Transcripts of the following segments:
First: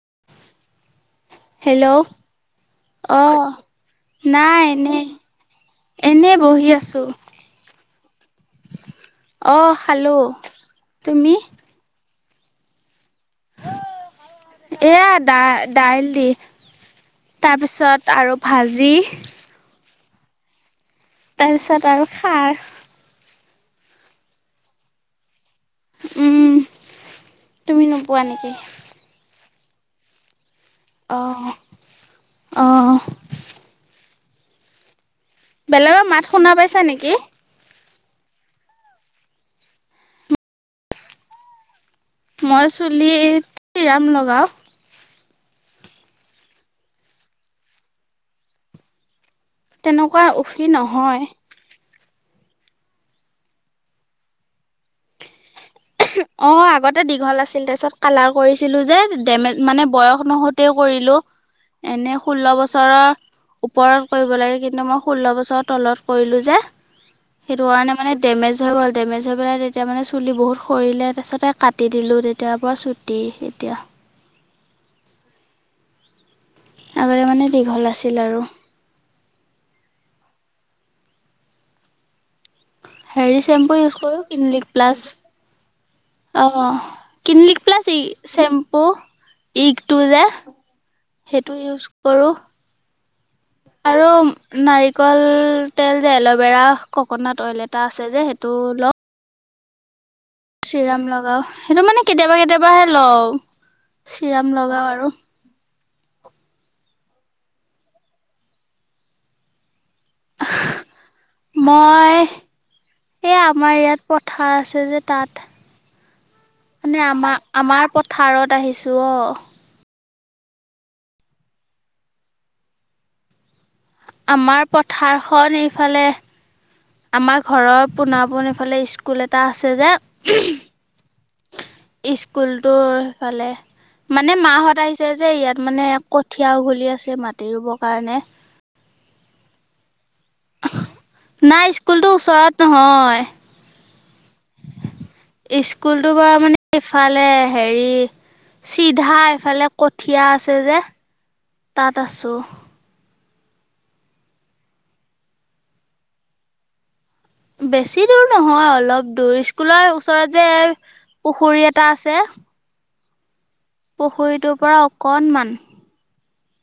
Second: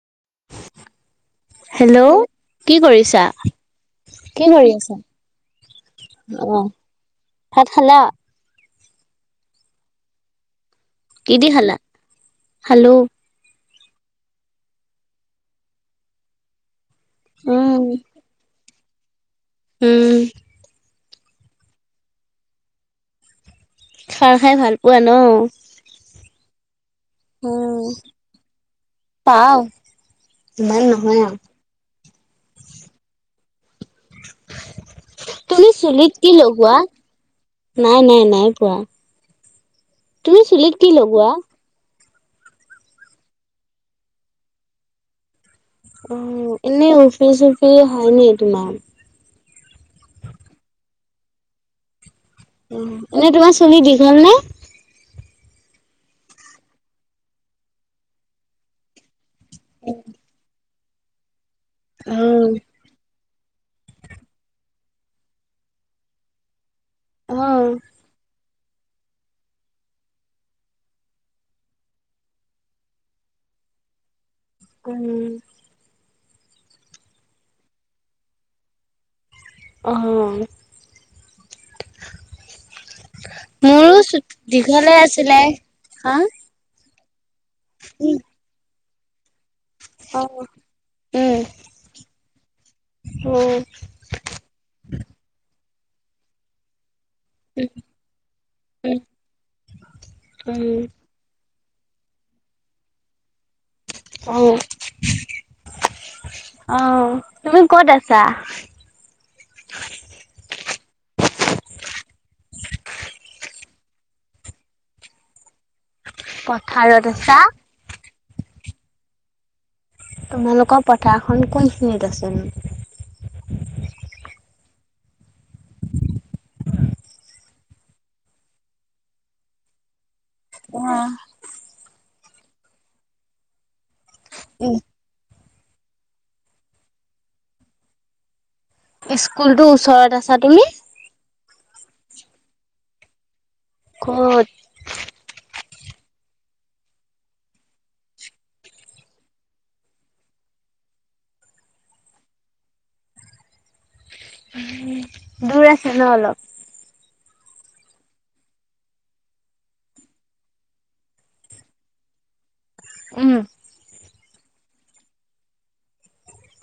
[unintelligible] Hello কি কৰিছা? অ, কি নাই কৰি আছা? এনে এনে অ বহি আছোঁ। ভাত খালা? অ খালো। তুমি কিহেদি খলা, হেল্ল' এয়া দা দাইল দি। উম তাৰপিছত আৰু ভাজি উম তাৰপিছত আৰু খাৰ। খাৰ খাই ভাল পোৱা ন? উম তুমি উম নোপোৱা নেকি পাওঁ। আহ অ তুমি বেলেগৰ চুলিত মাত কি শুনা লগোৱা? পাইছা নেকি নাই নাই নাই পোৱা তুমি চুলিত কি লগোৱা? মই চুলিত চিৰাম লগাও। উম, এনেই উফি-চুফি হয় নি তোমাৰ? তেনেকুৱা উফি নহয়। উম, এনেই তোমাৰ চুলি দীঘল নে? অ', আগতে দীঘল আছিল। তাৰপিছত কালাৰ কৰিছিলো যে, ডেমেজ, মানে বয়স নহওঁতেই কৰিলো, এনে অ ষোল্ল বছৰৰ ওপৰত কৰিব লাগে কিন্তু মই ষোল্ল বছৰ তলত কৰিলোঁ যে, অ সেইটো কাৰণে মানে ডেমেজ হৈ গ'ল ডেমেজ হৈ পেলায় তেতিয়া মানে চুলি বহুত সৰিলে তাৰপিছতে কাটি দিলোঁ তেতিয়াৰ পৰা চুটি এতিয়া। উম। আগতে মানে দীঘল আছিল আৰু। অহ। হেৰি চেম্পু ইউজ মোৰো চু কৰো দীঘলে ক্লিনিকপ্লাছ আছিলে। হা? অ'। ক্লিনিক প্লাছ ই উম চেম্পু। ইগটো অ যে উম সেইটো ইউজ কৰোঁ। আৰু নাৰিকল তেল যে এল'ভেৰা কক'নাট অইল এটা আছে যে সেইটো উম লওঁ। উম চিৰাম লগাওঁ সেইটো মানে কেতিয়াবা কেতিয়াবাহে লওঁ। চিৰাম লগাওঁ আৰু। অহ তুমি ক'ত আছা? [inaudible] মই এই আমাৰ ইয়াত পথাৰ আছে যে তাত। মানে পথাৰত আছা? আমাৰ আমাৰ পথাৰত আহিছোঁ অ'। তোমালোকৰ পথাৰখন কোনখিনিত আছেনো? আমাৰ পথাৰখন এইফালে আমাৰ ঘৰৰ পোণা পোন এফালে স্কুল এটা আছে যে আহ [inaudible] স্কুলটোৰ ফালে মানে মাহঁত আহিছে যে ইয়াত মানে কঠীয়া উঘলি আছে মাটি ৰুবৰ কাৰণে। স্কুলটো ওচৰত আছা তুমি? নাই স্কুলটো ওচৰত নহয়। ক'ত? স্কুলটো বাৰু মানে ইফালে হেৰি চিধা এইফালে কঠীয়া আছে যে, তাত আছোঁ। দূৰ আছে ন অলপ? বেছি দূৰ নহয়, অলপ দূৰ। স্কুলৰ ওচৰত যে পুখুৰী এটা আছে [inaudible] উম। পুখুৰীটোৰ পৰা অকণমান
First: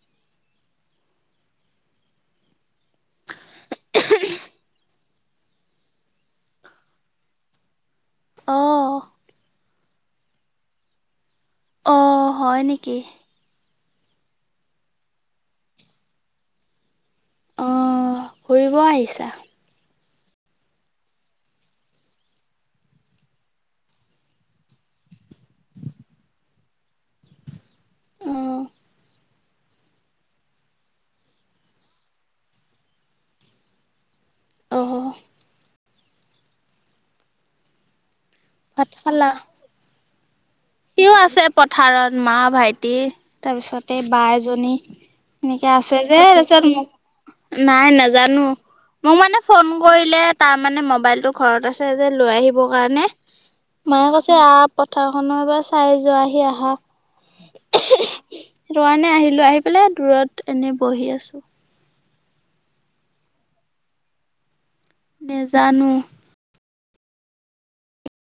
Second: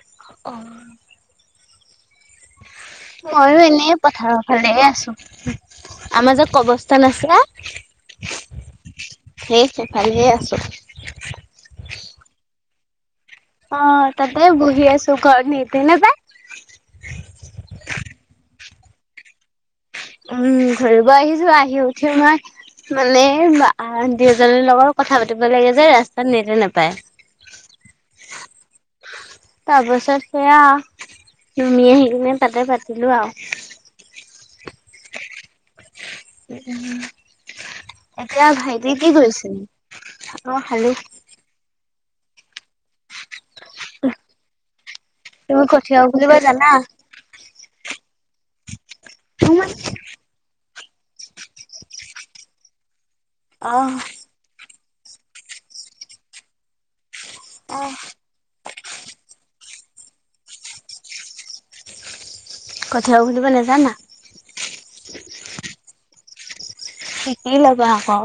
অ' মইও এনে পথাৰৰ ফালেই আছোঁ। আমাৰ যে কবৰস্থান আছে অ' সেইফালেই আছোঁ। অ', হয় নেকি? অ', তাতে বহি আছোঁ, ঘৰত নেটে নাপায়। ঘূৰিব আহিছা? উম, ঘূৰিব আহিছোঁ, আহি উঠি মই মানে, আ দুইজনীৰ লগত কথা পাতিব লাগে যে, ৰাস্তাত নেটে নেপায়। [inaudible] তাৰপাছত সেয়া তুমি আহি কিনে তাতে পাতিলো আৰু। অ', এতিয়া ভাত ভাইটি কি খালা কৰিছিল? সিও আছে পথাৰত মা ভাইটি তাৰপিছত এই বা এজনী তুমি এনেকে কঠীয়া আছে যে উঘালিব তাৰপিছত জানা? মোক নাই নে জানো মোক মানে ফোন কৰিলে তাৰ মানে মবাইলতটো ঘৰত আছে যে লৈ আহিব কাৰণে অ মায়ে কৈছে আ পথাৰখনো এবাৰ চাই যোৱা আহি আহা সেইটো কাৰণে আহিলো আহি পেলাই দূৰত এনে বহি আছোঁ। কঠীয়া বুলিব নাজানা? নেজানো। শিকি লবা আকৌ।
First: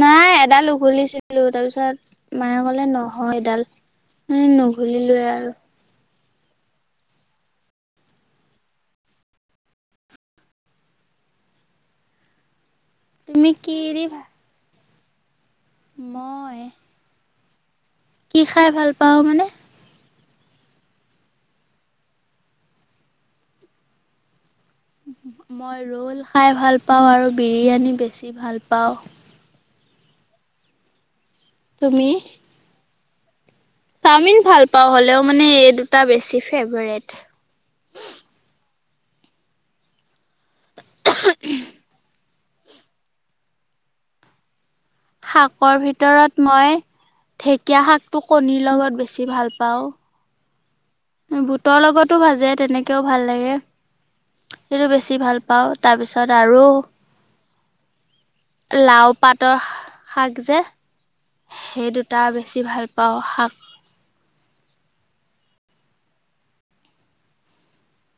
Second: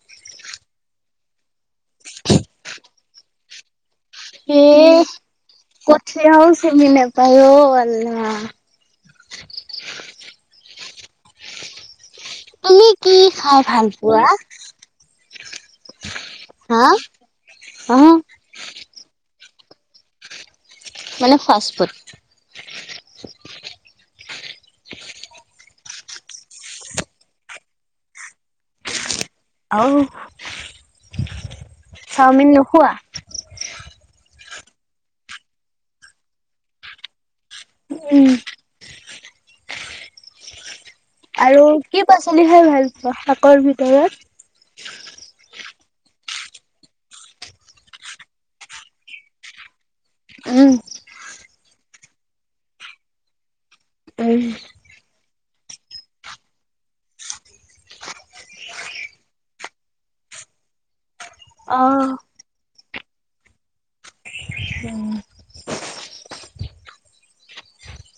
নাই এডাল উঘলিছিলো তাৰপিছত মায়ে কলে নহয় এডাল এ নঘুলিলোৱে আৰু। কঠিয়াও চিনি নাপাই অ আল্লা। তুমি কি তুমি খাই কি ভাল দি পোৱা? মই হা কি খাই ভাল পাৱ মানে? মানে ফাষ্টফুড মই ৰোল খাই ভাল পাওঁ আৰু বিৰিয়ানী বেছি ভাল পাওঁ। আৰু তুমি? চাওমিন নোখোৱা? চাওমিন ভাল পাওঁ হ'লেও মানে এই দুটা বেছি ফেভাৰেট। উম। আৰু কি পাচলি খাই ভাল পোৱা শাকৰ ভিতৰত? শাকৰ ভিতৰত মই ঢেকীয়া শাকটো কণীৰ লগত বেছি ভাল পাওঁ। উম। বুটৰ লগতো ভাজে তেনেকেও ভাল লাগে। উম সেইটো বেছি ভাল পাওঁ তাৰপিছত আৰু লাও পাতৰ শাক যে অ সেই দুটা বেছি ভাল পাওঁ শাক।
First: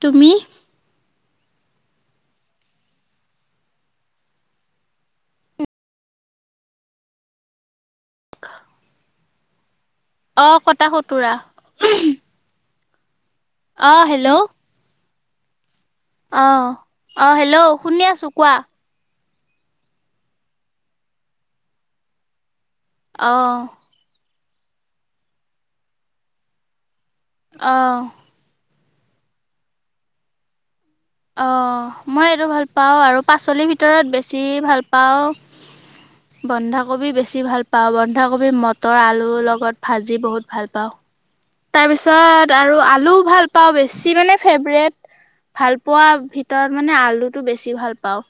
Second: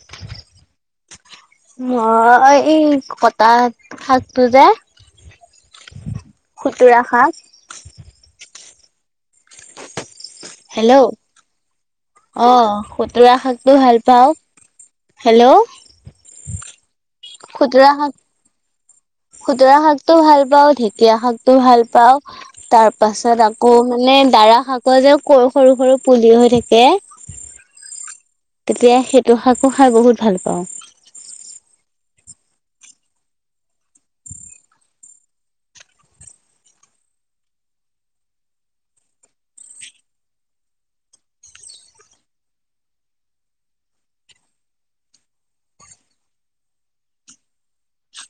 তুমি? মই এই কটা শাকটো যে- খুতুৰা শাক। অ কটা হেল্ল' খুতুৰা। অ খুতুৰা শাকটো ভাল অ' পাওঁ, হেল্ল' হেল্ল' অ অ হেল্ল' খুতুৰা শুনি শাক আছো কোৱা। খুতুৰা শাকটো ভাল পাওঁ ঢেকীয়া শাকটো ভাল পাওঁ। তাৰ পাছত অ' আকৌ মানে দাৰা শাকৰ যে সৰু সৰু পুলি হৈ থাকে। অঁ। তেতিয়া সেইটো শাকো খাই বহুত ভাল পাওঁ। অ মই এইটো ভাল পাওঁ আৰু পাচলিৰ ভিতৰত বেছি ভাল পাওঁ। বন্ধাকবি বেছি ভাল পাওঁ বন্ধাকবি মটৰ আলুৰ লগত ভাজি বহুত ভাল পাওঁ। তাৰপিছত আৰু আলু ভাল পাওঁ বেছি মানে ফেভৰেট। ভাল পোৱা ভিতৰত মানে আলুটো বেছি ভাল পাওঁ।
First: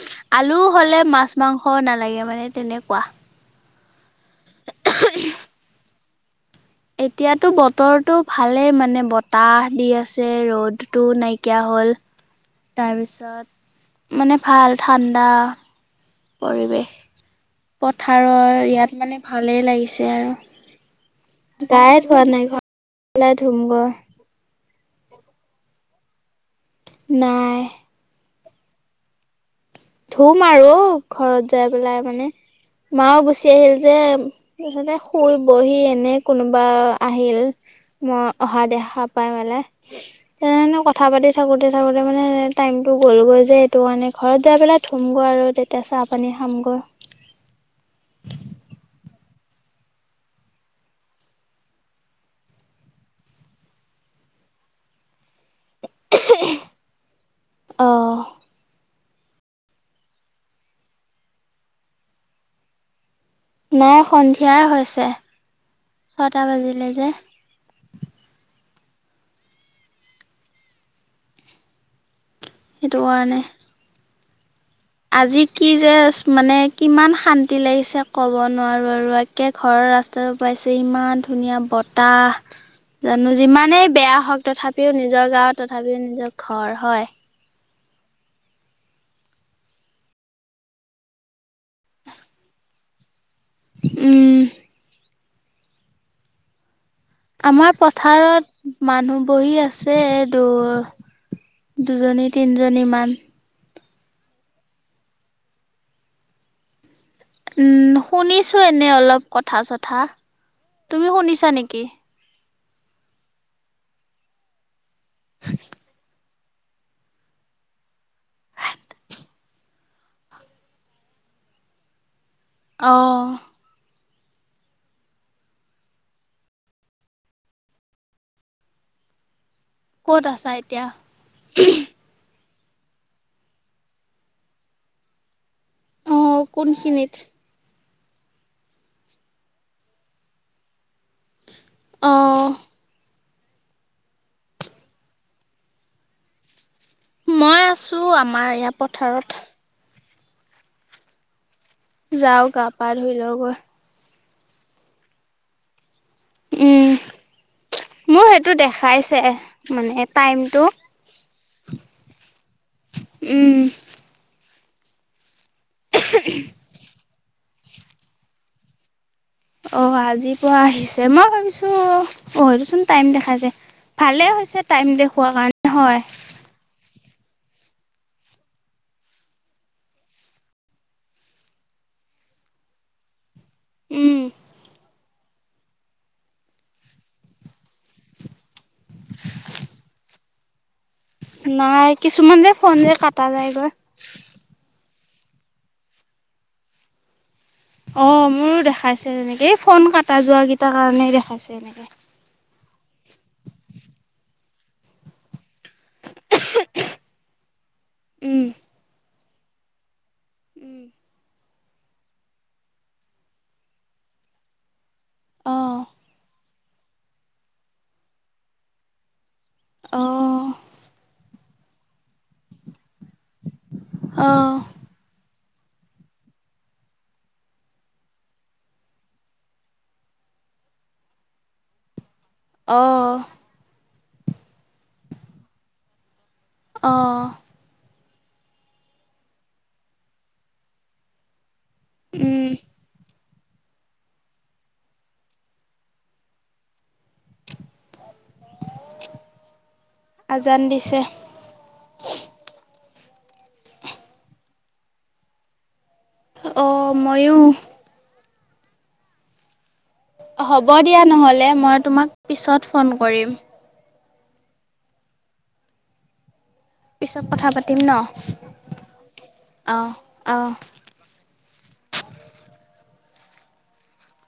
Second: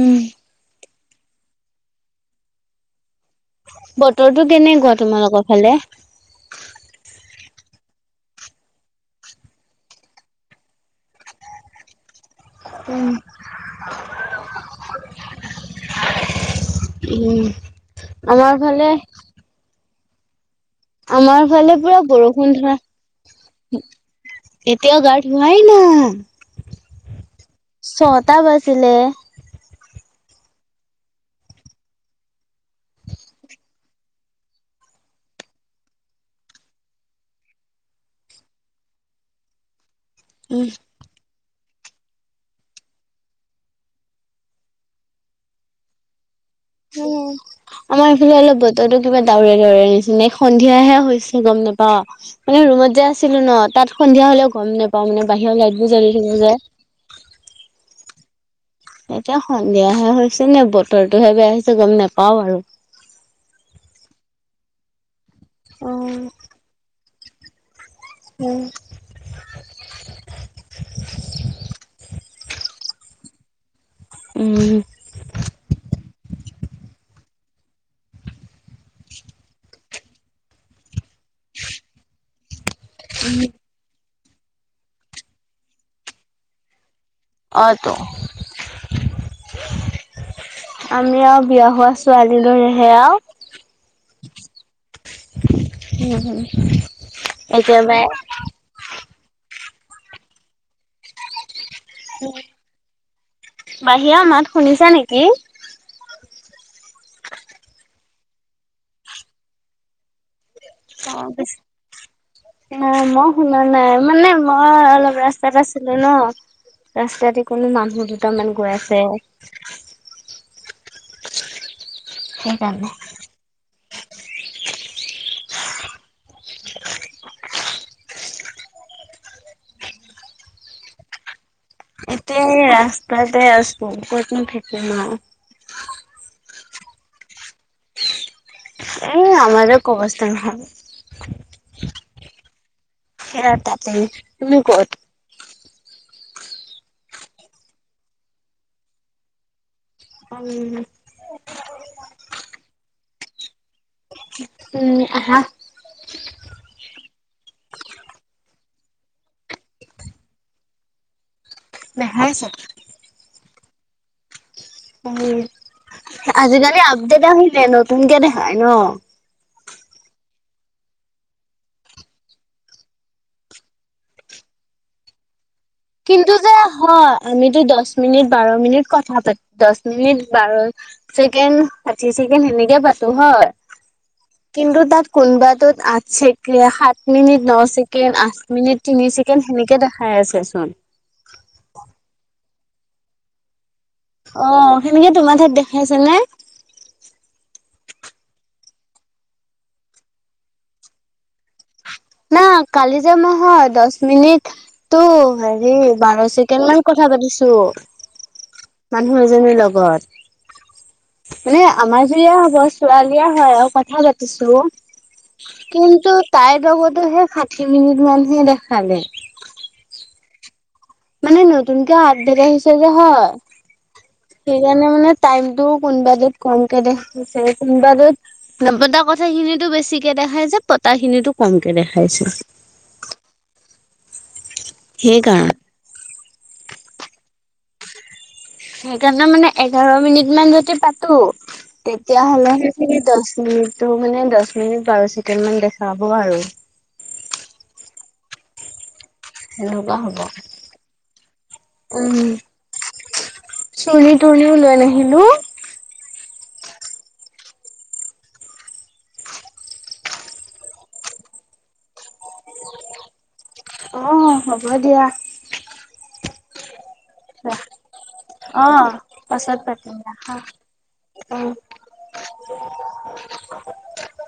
উম। আলু হলে মাছ মাংস নালাগে মানে তেনেকুৱা। বতৰটো কেনেকুৱা তোমালোকৰ ফালে? এতিয়াতো বতৰটো ভালেই মানে বতাহ দি আছে ৰ'দটো নাইকিয়া হ'ল। তাৰপিছত মানে ভাল ঠাণ্ডা। পৰিৱেশ উম। পথাৰৰ আমাৰ ফালে ইয়াত মানে ভালেই লাগিছে আৰু। আমাৰ ফালে গায়ে পোৰা ধোৱা নাই বৰষুণ ঘৰ ধৰা পেলাই ধুমগৈ এতিয়াও গা ধোৱাই না নাই। কেইটা বাজিলে? ধুম আৰু ঘৰত যাই পেলাই মানে। মাও গুচি আহিল যে তাৰপিছতে শুই বহি এনে কোনোবা আহিল। মই অহা দেখা পাই মেলে। উম। তেনেধৰণৰ কথা পাতি থাকোতে থাকোতে মানে টাইমটো গ'ল গৈ যে, এইটো কাৰণে ঘৰত যাই পেলাই ধুম গৈ' আৰু তেতিয়া চাহ পানী খামগৈ উম আমাৰ এইফালে অলপ বতৰো কিবা ডাৱৰীয়া - ডাৱৰীয়া নিচিনা এই সন্ধিয়াহে হৈছে গম নাপাও মানে ৰুমত যে আছিলো ন তাত সন্ধিয়া। হলেও গম নেপাওঁ মানে বাহিৰৰ লাইট বোৰ জ্বলি থাকে যে। অঁ এতিয়া সন্ধিয়াহে হৈছে নে বতৰটোহে বেয়া হৈছে গম নাপাও আৰু। নাই সন্ধিয়াই হৈছে, ছয়টা বাজিলে যে। [inaudible] সেইটো কাৰণে। উম। আজি কি যে মানে কিমান শান্তি লাগিছে ক'ব নোৱাৰো আৰু একে ঘ ৰাস্তাটো পাইছো ইমান ধুনীয়া বতাহ জানো যিমানেই বেয়া হওঁক তথাপিও নিজৰ গাঁওত তথাপিও নিজৰ ঘৰ হয়। অ' টো। আমি আৰু বিয়া হোৱা ছোৱালী দৰেহে আৰু। উম উম উম। আমাৰ পথাৰত মানুহ বহী আছে এই দু দুজনী - তিনিজনীমান। বাহিৰা মাত শুনিছা নেকি? উম, শুনিছো এনে অলপ কথা - চথা। তুমি শুনিছা পিছে নেকি? অ' মই শুনা নাই মানে মই অলপ ৰাস্তাত আছিলো ন। ৰাস্তাতে কোনো মানুহ দুটামান গৈ আছে। সেইকাৰণে। অ ক'ত আছা এতিয়া? এতিয়া ৰাস্তাতে আছো, কতনো থাকিম আৰু। অ কোনখিনিত? এই আমাৰ কঅৱস্থা নহয়। আহঁ। সেয়া তাতে তুমি ক'ত? মই আছোঁ আমাৰ ইয়াৰ পথাৰত। অম। যাও গা পা ধুই লও গৈ। উম আহা। উম। মোৰ সেইটো দেখাইছে মানে টাইমটো। দেখাইছে। উম। উম আজিকালি আপডেট আহি যায় নতুনকে দেখাই ন। অ আজি পুৱা আহিছে মই ভাবিছো অ সেইটোচোন টাইম দেখাইছে। ভালে হৈছে টাইম দেখুৱা কাৰণে। হয় কিন্তু যে হয় আমিতো দহ মিনিট বাৰ মিনিট কথা পাতি দহ মিনিট বাৰ ছেকেণ্ড পাতিছোঁ [unintelligible] সেনেকে পাতো হয়? উম কিন্তু তাত কোনবাটোত আঠ চেকে- সাত মিনিট ন ছেকেণ্ড, আঠ মিনিট তিনি চেকেণ্ড, সেনেকে দেখাই আছে চোন! নাই, কিছুমান যে ফোন এ কাটা যায়গৈ। অ', সেনেকে তোমাৰ ঠাইত দেখাইছে নে? অ, মোৰো দেখাইছে তেনেকে, এই ফোন কাটা যোৱা কিটাৰ কাৰণে দেখাইছে এনেকে। ন কালি যে নহয়, দহ মিনিট তো হেৰি বাৰ ছেকেণ্ড মান কথা পাতিছোঁ। মানুহ এজনীৰ লগত। উম। মানে আমাজৰিয়া হ'ব ছোৱালীয়ে হয় আৰু কথা পাতিছোঁ। অঁ কিন্তু তাইৰ লগতোহে ষাঠি মিনিট মানহে দেখালে। অহ। মানে নতুনকে আবডেট আহিছে যে হয়, অঁ সেইকাৰণে মানে টাইম টোত কোনোবাটোত কমকে দেখাইছে কোনোবাটোত নপতা কথাখিনিটো বেছিকে দেখাইছে পতাখিনিটো কমকে দেখাইছে। অহ। সেইকাৰণ অহ। সেইকাৰণে মানে এঘাৰ মিনিট মান যদি পাতো উম তেতিয়াহ'লে সেইখিনি দশ মিনিটো মানে দশ মিনিট বাৰ ছেকেণ্ড মান দেখাব আৰু। সেনেকুৱা হ'ব, আজান দিছে উম। চুলি তুলিও লৈ নাহিলো। অ', ময়ো। হ'ব দিয়া নহ'লে, মই তোমাক পিছত ফোন কৰিম। অ', হ'ব দিয়া। পিছত কথা পাতিম ন অ', পাছত অঁ পাতিম অ', অঁ অ'। [inaudible]